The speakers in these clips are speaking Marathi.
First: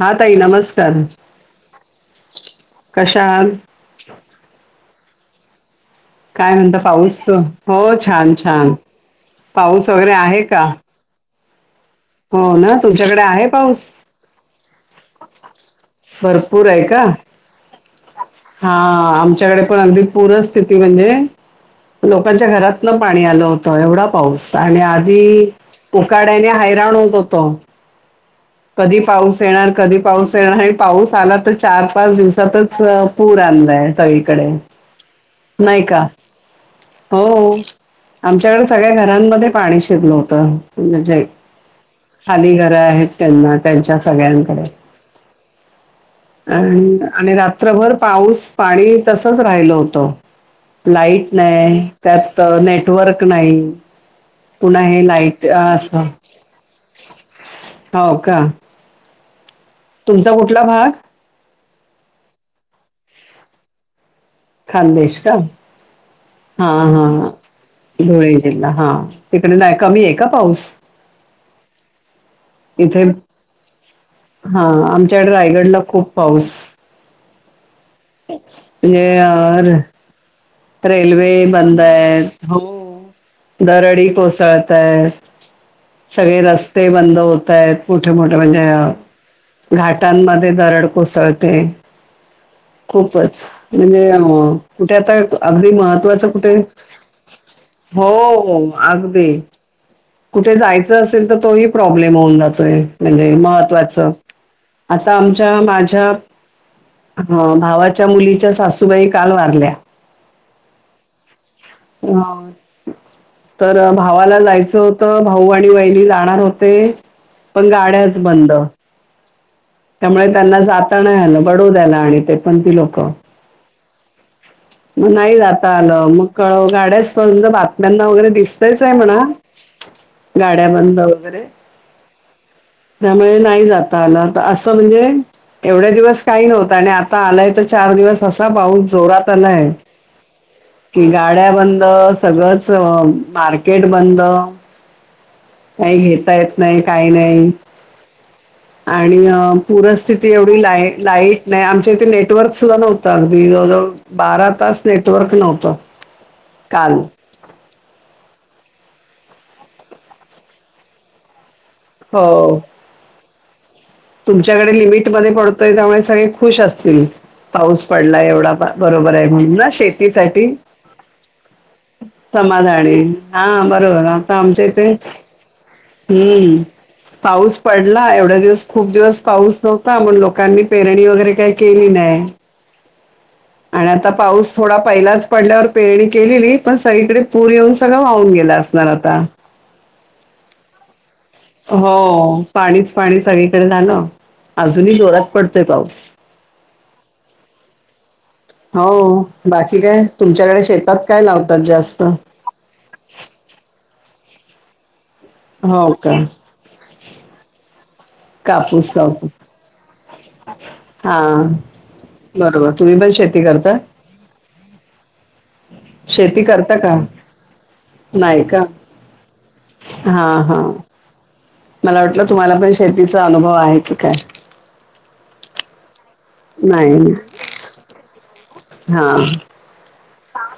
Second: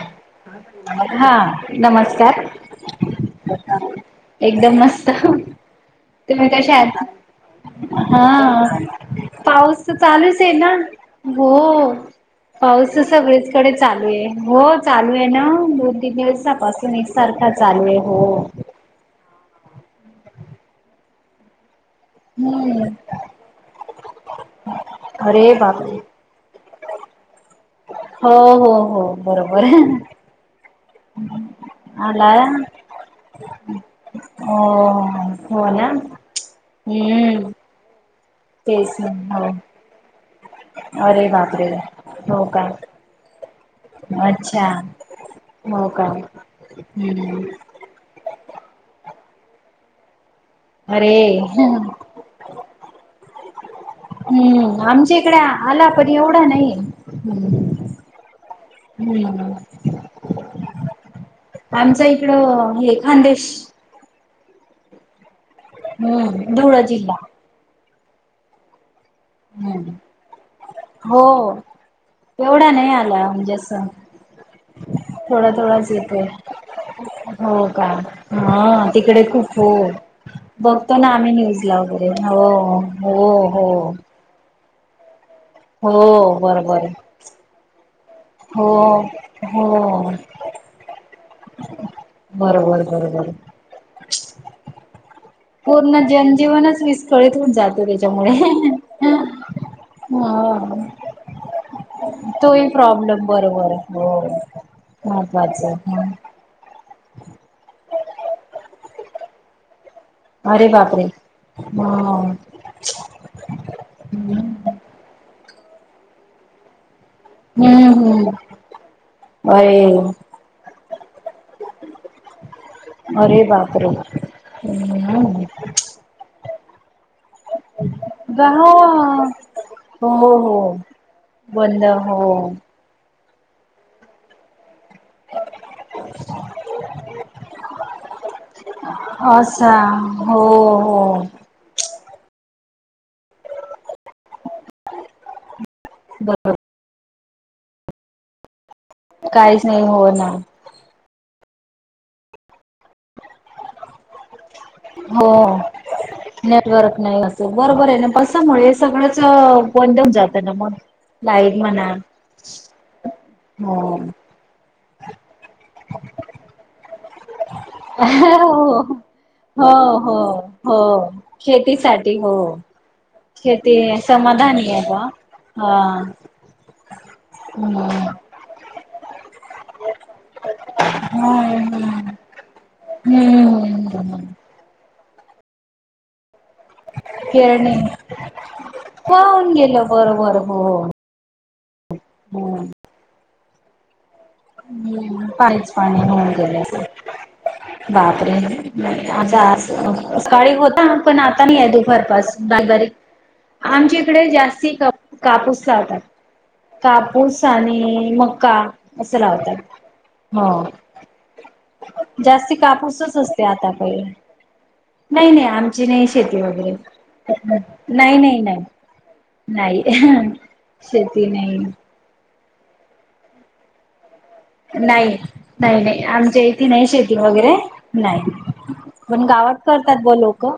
हा ताई नमस्कार हा नमस्कार. कशा आहात एकदम मस्त, तुम्ही काय कशा म्हणता आहेत? पाऊस हो छान छान पाऊस तर चालूच आहे ना हो. हो ना पाऊस तर तुमच्याकडे आहे सगळीचकडे पाऊस चालू आहे. हो चालू आहे ना दोन-तीन भरपूर आहे दिवसापासून का एकसारखा चालू आहे हो. हा आमच्याकडे अगदी पुरं स्थिती म्हणजे लोकांच्या घरात हम्म न पाणी आलं होतं एवढा पाऊस आणि आधी अरे बापरे पोकाळ तेने हैराण होत होतो. हो हो कधी हो पाऊस बरोबर येणार आहे. कधी पाऊस येणार पाऊस आला तर चार-पाच आला दिवसातच पूर आणलाय सगळीकडे. हो हो नाही ना, का हम्म. हो आमच्याकडे तेच सगळ्या ना. घरांमध्ये हो पाणी शिरलो त म्हणजे अरे बापरे हो खाली का घरया आहेत त्यांना त्यांच्या सगळ्यांकडे अच्छा हो का. आणि आणि हम्म रात्रभर पाऊस, पाणी तसच राहिलं होतं. अरे लाईट नाही त्यात नेटवर्क नाही. पुन्हा हम्म, हे आमच्या इकडे लाईट आला असं पण एवढा नाही हम्म. हो का हम्म. तुमचा कुठला भाग? आमचं इकडं हे खानदेश. खानदेश का? हम्म. हा धुळ हा जिल्हा धुळे जिल्हा हा तिकडे नाही हम्म कमी आहे का पाऊस? हो एवढा नाही आला म्हणजे असं हा आमच्याकडे थोडा रायगडला थोडाच खूप येतोय पाऊस. हो का? हा म्हणजे तिकडे खूप हो अ बघतो ना आम्ही रेल्वे न्यूजला बंद वगैरे आहेत. हो. हो. हो दरडी कोसळतय, हो सगळे बरोबर रस्ते बंद होत आहेत. मोठे-मोठे हो म्हणजे हो घाटांमध्ये दरड कोसळते बरोबर बरोबर खूपच म्हणजे अं कुठे आता अगदी महत्वाचं कुठे? तसं विस्कळीत होत जात हो अगदी कुठे हा जायचं असेल तर तोही प्रॉब्लेम होऊन तोही जातोय प्रॉब्लेम म्हणजे बरोबर हो महत्त्वाचं आता आमच्या महत्वाच माझ्या हा भावाच्या मुलीच्या सासूबाई काल वारल्या अरे बापरे! हां. तर भावाला लायचं होत भाऊ आणि वहिणी लाणार होते पण गाड्याच हम्म बंद. अरे त्यामुळे त्यांना जाता नाय आलं बडोद्यायला आणि ते पण ती लोकं. अरे बापरे. हम्म. मग नाही जात आलाव, मग कळ गाड्या [unintelligible] [unintelligible] वगैरे गाव दिसतच आहे म्हणा, गाड्या बंद वगैरे. होय. त्यामुळे नाही जात आला तर असं म्हणजे एवढ्या दिवस काही नव्हता आणि आता आलाय तर चार दिवस असा पाऊस जोरात आलाय [unintelligible] हो गाड्या बंदस सगळंच मार्केट बंद काही घेता बरोबर येत नाही काही नाही. आणि काहीच नाही हो ना पूरस्थिती एवढी लाई लाईट नाही आमच्या इथे नेटवर्कसुद्धा नव्हतं, अगदी जवळजवळ बारा तास नेटवर्क हो नव्हतं, काल. नेटवर्क नाही बरोबर आहे ना, पावसामुळे हे सगळंच बंद जातं ना मग. लाईट म्हणा, हो. हो. तुमच्याकडे लिमिटमध्ये पडतोय, त्यामुळे सगळे खुश असतील. पाऊस पडला एवढा बा हो. बरोबर आहे, म्हणून हो ना हो शेतीसाठी. हो शेतीसाठी हो. समाधानी. हा शेती बरोबर आता आमच्या समाधानी आहे इथे बा हा. हम्म. पाऊस पडला, हम्म एवढ्या दिवस खूप दिवस पाऊस होता, मग लोकांनी पेरणी वगैरे काय हम्म केली नाही आणि आता हम्म. पाऊस थोडा पहिलाच पडल्यावर पेरणी केलेली. पण सगळीकडे पूर येऊन खेळणे सगळं वाहून गेलं असणार आता. होऊन गेलं बरोबर हो. हो, हम्म पाणीच पाणी सगळीकडे झालं. अजूनही जोरात हम्म पडतोय पाणीच पाऊस पाणी होऊन गेलं असं. बापरे, हो आता बाकी काय असं सकाळी तुमच्याकडे होता शेतात पण काय आता लावतात नाही जास्त दुपारपास बारीक बारीक. आमच्या इकडे जास्ती कापूस हो चालतात. का कापूस आणि मका कापूस असं लावतो लावतात. हो, हा जास्ती बरोबर तुम्ही पण कापूसच शेती असतंय आता करता [unintelligible] नाही नाही, आमची नाही शेती वगैरे. करता का नाही नाही नाही. नाही, हा हा शेती नाही. मला वाटलं, तुम्हालापण शेतीचा अनुभव आहे की काय? नाही, नाही नाही आम च्या इथं नाही शेती वगैरे नाही. हा पण गावात करतात ब लोकं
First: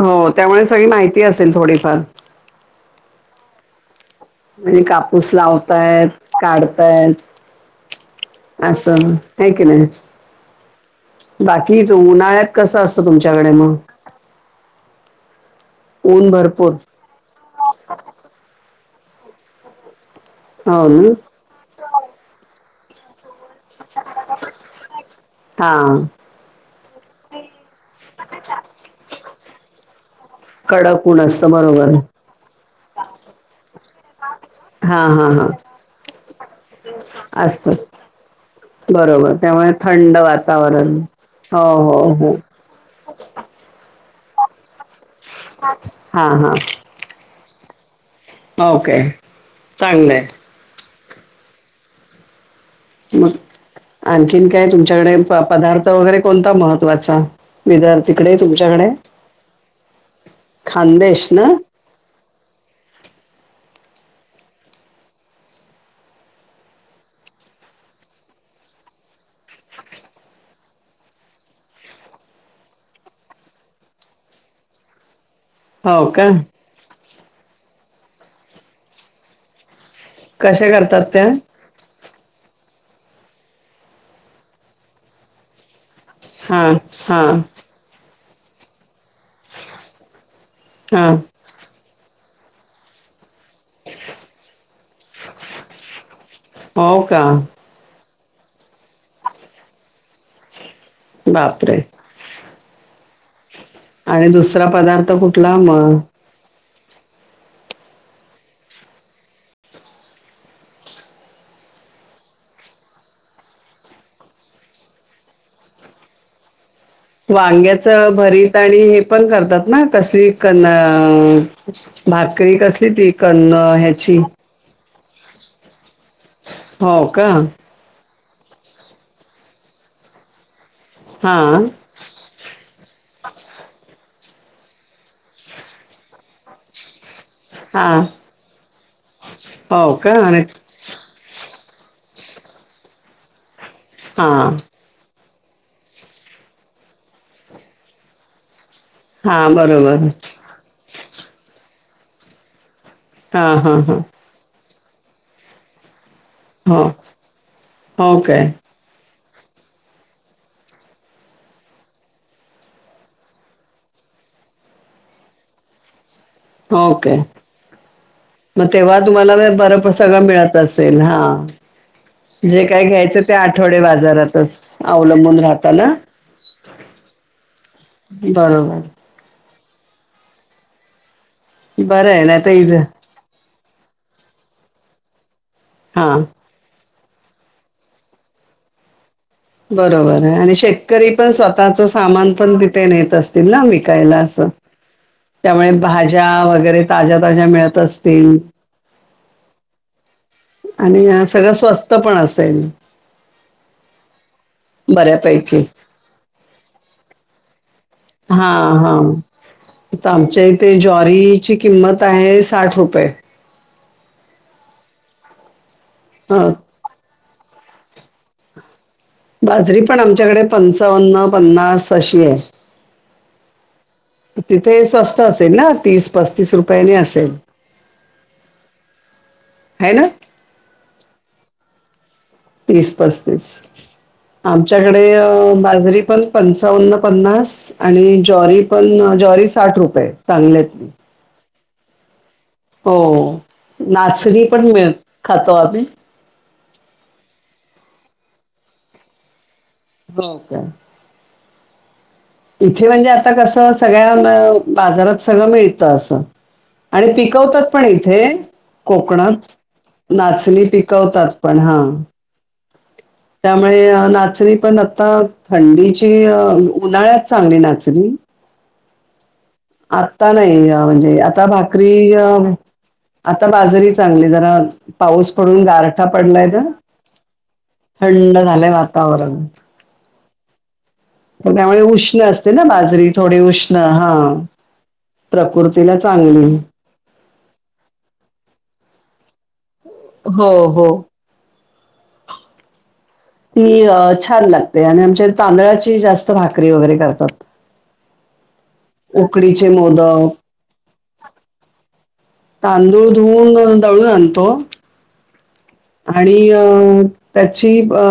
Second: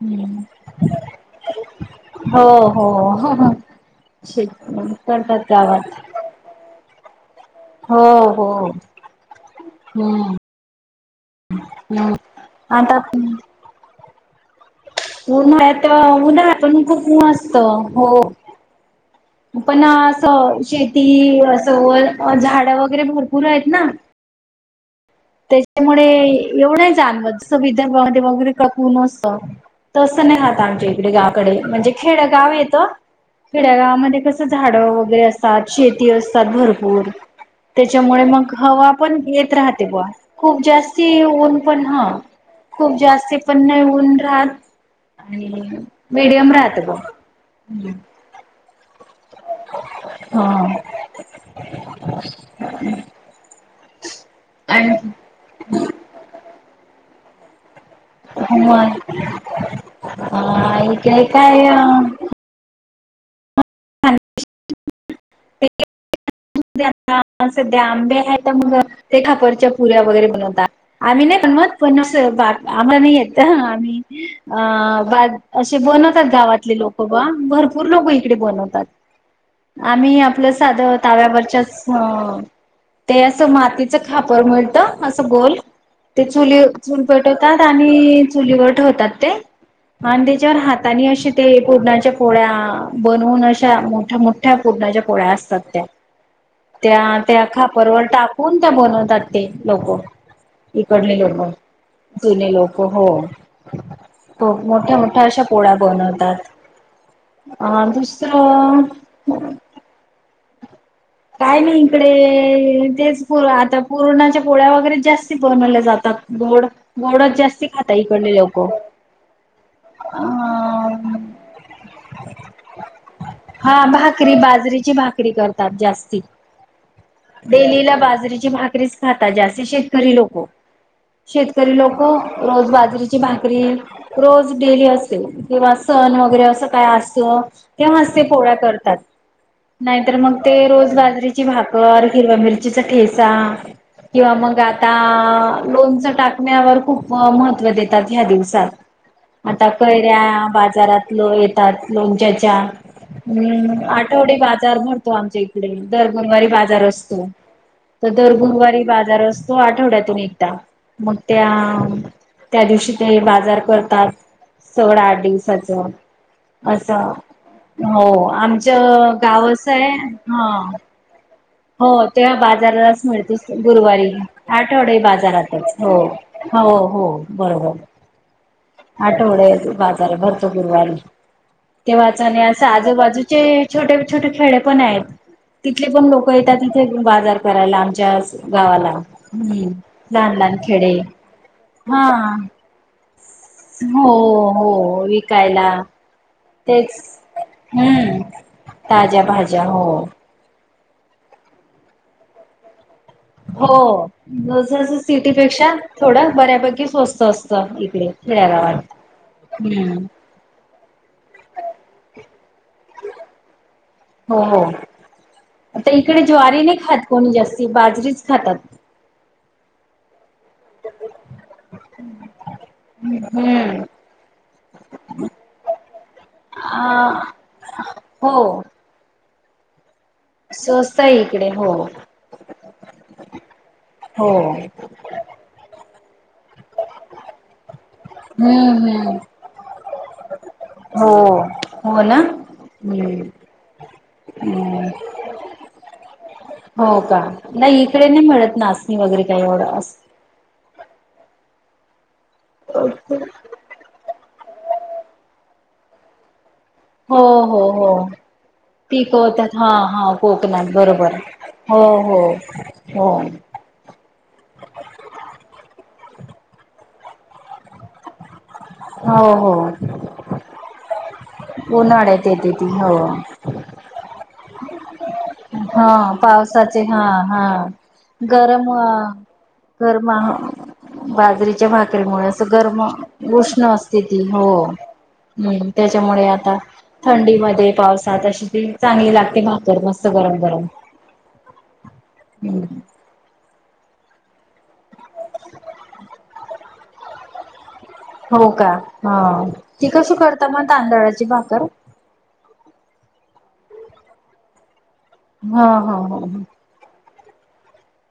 हो, त्यामुळे सगळी माहिती असेल थोडीफार? हो हो, हो हो. म्हणजे कापूस गावात. लावताय, काढतायत. हो हो असं हाय का नाही? हम्म बाकी इथं हम्म. उन्हाळ्यात कसं आता असतं तुमच्याकडे मग? उन्हाळात ऊन भरपूर उन्हाळ्यातून खूप मस्त हो. पण असं हो शेती ना? असं वर झाडं वगैरे भरपूर आहेत ना. हा त्याच्यामुळे एवढं जाणवत, जसं विदर्भामध्ये वगैरे ककून असतं. तस नाही राहत आमच्या कडक इकडे ऊन असतं गावाकडे. म्हणजे बरोबर. खेडगाव येतं, खेड्यागावामध्ये कसं इथं झाड हा वगैरे हा हा असतात, शेती असतात भरपूर. असतं. त्याच्यामुळे मग हवापण बरोबर येत त्यामुळे राहते बुवा. थंड खूप वातावरण. जास्ती हो ऊनपण हो हा, हो. खूप जास्ती पण नाही ऊन राहत आणि हा मीडियम हा राहत बुवा. ओके, चांगलं हाय. हा मग, आणखीन काय आणि तुमच्याकडे हाय? प पदार्थ वगैरे कोणता महत्वाचा? विदर् [unintelligible] हा इथे खानदेश ना? काय अ [unintelligible] [unintelligible] सध्या आंबे आहेत तर मग, ते खापरच्या पुऱ्या वगैरे बनवतात. आम्ही नाही बनवत, पण असं बा आम्हाला नाही येत. आम्ही अ बा असे हो का? बनवतात गावातले लोक बुवा, भरपूर लोक इकडे बनवतात. आम्ही आपलं कशा साध करतात त्या? तव्यावरच्याच ह ते असं मातीचं खापर मिळतं असं गोल. ते चुली हा चुल हा पेटवता पाणी चुलीवर ठेवतात ते आणि त्याच्यावर हा हातानी अशी ते पुरणाच्या पोळ्या बनवून अशा मोठ्या मो ठ्या पुरणाच्या पोळ्या असतात त्या. हो त्या का त्या खा परवर टाकून त्या बनवतात ते लोकं, इकडले लोकं. बापरे जुने लोक हो. आणि हो, दुसरा मोठ्या पदार्थ मोठ्या अशा कुठला पोळ्या मग बनवतात. आ दुसरं काय नाही इकडे तेच पुर आता पुरणाच्या पोळ्या वगैरे जास्ती बनवल्याला जातात. गोड. गोडच जास्ती वांग्याच खाता इकडले भरीत लोक आणि हे पण करतात ना अ कसली कण भाकरी कसली ती कण हा ह्याची? भाकरी बाजरीची भाक री करतात जास्ती. हो का. डेलीला बाजरीची भाकरीच खातात जास्ती शेतकरी लोकं. हा शेतकरी लोकं हो, रोज बाजरीची भाकरी रोज डेली असते किंवा सण वगैरे असं काय आस तं हा तेव्हाच ते पोळ्या करतात, हो का नाहीतर मग आणि ते रोज बाजरीची भा कर, हिरवा मिरचीचा ठेचा हा किंवा मग आ ता लोणचं टाकण्यावर खूप महत्व देतात, ह्या दिवसात. हा आता बरोबर कैऱ्या बाजारात किलो येतात लोणच्याच्या. हा हा हम्म, हा आठवडी बाजार भर तो आमच्या इकडे. दर गुरवारी बाजार हो असतो, तर दर ओके गुरवारी बाजार अस तो आठवड्यातून एकदा. मग त्या त्या दिवशी ते बाजार करतात सगळा आठ दिवसाचं. हो असं काय. हो, आमच गावाचं बरं प- हाय सगळं हा. मिळत असेल हा हो तेव्हा जे काय बाजारच घ्यायचं ते मिळतेस आठवडे गुरुवारी, बाजारातच आठवडी अवलंबून बाजारातच राहतं ना हो. हो हो, बर बर. बरोबर. आठवडेस बाजार भरतो गुरवाारी. बरं तेव्हाच आहे ना आणि तर असं इज आजूबाजूचे छोटे छोटे खेळेपण आहेत, तिथले हा पण लोक ते त्यातले ते बाजार करायला, आमच्यास गावाला. हम्म. बरोबर आहे लहान लहान आणि खेडे शेतकरीपण स्वतःच हा सामानपण तिथे नेत अस तील ना हो विकायला असं. हो त्यामुळे विकायला भा ज्या वगैरे तेच ताज्या ताज्या मिळत हम्म असतील. ताज्या भाज्या हो. आणि सगळं स्वस्त पण असेल. हो [unintelligible] बऱ्यापैकी सिटीपेक्षा थोडं बऱ्यापैकी स्वस्त असतं इकडे. हा हा, खेड्यागावात हम्म इथं आमच्या इ ते ज्वारीची किंमत आहे, साठ रुपये. हो हो. आता इकडे ह ज्वारी नाही खात कोणी जास्ती, बाजरीच खातात. बाजरी पण आमच्याकडे पंचावन्न, पन्नास अशी आहे. हम्म. तिथे स्वस्त असेल ना तीस, पस्तीस रुपयाने असेल. अ हो. हाय ना? स्वस्त आहे इकडे, हो. तीस पस्तीस, हो आमच्याकडे बाजरीपण पंचावन्न, पन्नास आणि ज्वारी हम्म पण हम्म ज्वारी साठ रुपये चांगल्यातली. हो, हो ना. हो, हम्म नाचणीपण हम्म मिळ खातो आम्ही. हो का, नाही इकडे नाही मिळत नाचणी वगैरे काही एवढं. हो का. इथे म्हणजे आता कसं, सगळ्या बाजारात सगळं मिळतं असं. आणि हो पिकवतात हो पण हो इथे. कोकणात पिकवतात हा हा नाचणी कोकणात बरोबर पिकवतातपण हा. हो हो हो त्या मुळे नाचणीपण आता, थंडीची अ उन्हाळ्यात चांगली नाचणी. हो हो ह आता नाही म्हणजे, आता भाकरी अ उन्हाळ्यात येते ती हो आ ता बाजारी चांगली, जरा पाऊस पडून हा गारठा पडलाय तर, पावसाचे हा हा थंड झालंय वातावरण. दरमहा तर बाजरीच्या त्यामुळे उष्ण भाकरीमुळे असं असते ना गरम बाजरी थोडी उष्ण असते हा ती हो. हम्म, प्रकृतीला त्याच्यामुळे चांगली आता थंडीमध्ये पावसात अशी ती चांगली लागते भाकर, मस्त गरम हो गरम. हो हम्म. ती छान लागते आणि आमच्यात तांदळाची जास्त भाकरी वगैरे करतात. हो का, हं उकडीचे ती कसं मोदक करता मग तांदळाची भाकर? तांदूळ धुवून दळून आणतो. हा. हा आणि हा अ त्याची अ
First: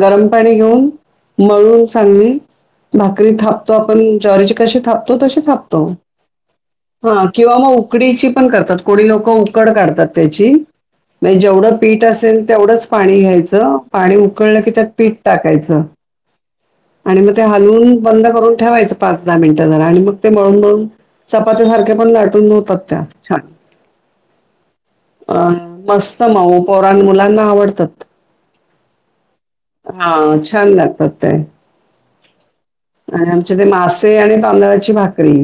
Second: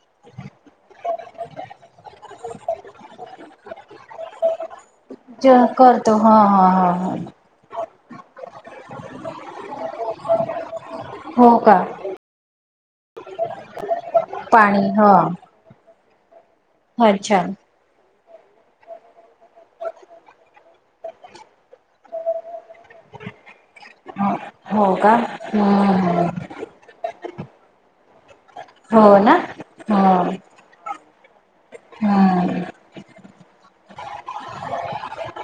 गरम पाणी घेऊन, मळून चांगली भाकरी थापतो आपण ज्वारीची कशी थापतो, तशी ज थापतो. करतो हा हा हा. किंवा मग उकडीचीपण करतात. कोणी लोकं उकड काढतात त्याची. म्हणे हो जेवढं का पी ठ असेल, तेवढंच पाणी घ्यायचं. पाणी उकळलं की, त्यात पाणी हा पीठ टाकायचं. आणि मग ते अच्छा हलवून बंद करून ठेवायचं, पाच दहा मिनिटं जरा आणि मग ते मळून मळून चपाती सारख्यापण लाटून हुतात त्या छान. ह हो का, हं हं. पोरांन मुलांना आवडतात. हो ना. हा, छान लागतात ते. हा. आणि आमचे ते मासे आणि तांदळाची भाकरी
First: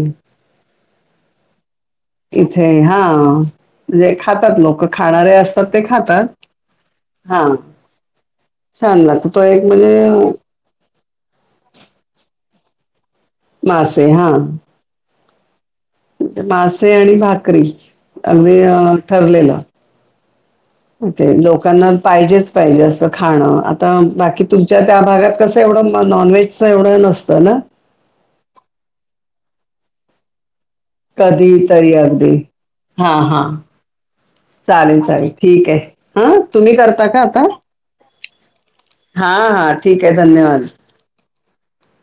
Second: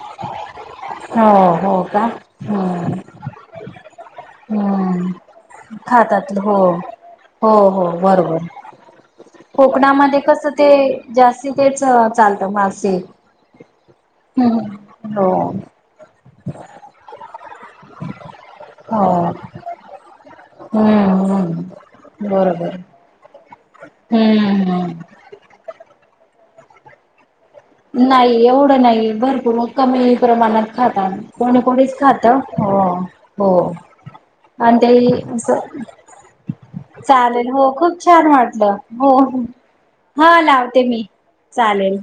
हो, हो का हो. इथे हां. म्हणजे खातात लोकं. हम्म, खाणारे असतात ते खातात हो. हो हां, हो बरोबर, छान लागतो. तो एक कोकणामध्ये म्हणजे कसं ते जास्ती तेच चालतं, मासे. मासे हा. हो हो. मासे आणि भाकरी अगदी अ ठरलेलं. हम् ते लोकांना पाहिजेच पाहिजे असं खाणं आता बाकी हम्म तुमच्या त्या हम्म भागात कसं तेवढं नॉन व्हेजचं एवढं नसतं ना. नाही एवढं नाही भरपूर मग कमी प्रमाणात खाता कोणी कधीतरी कोणीच खात अगदी. हो हां, हो. हां. आणि ते चालेल, हि चालेल. अस ठीक आहे. हां, तुम्ही करता का आता? चालेल हो खूप छान वाटलं. हो हो, हां, हां. ठीक आहे. हा धन्यवाद. लावते मी चालेल.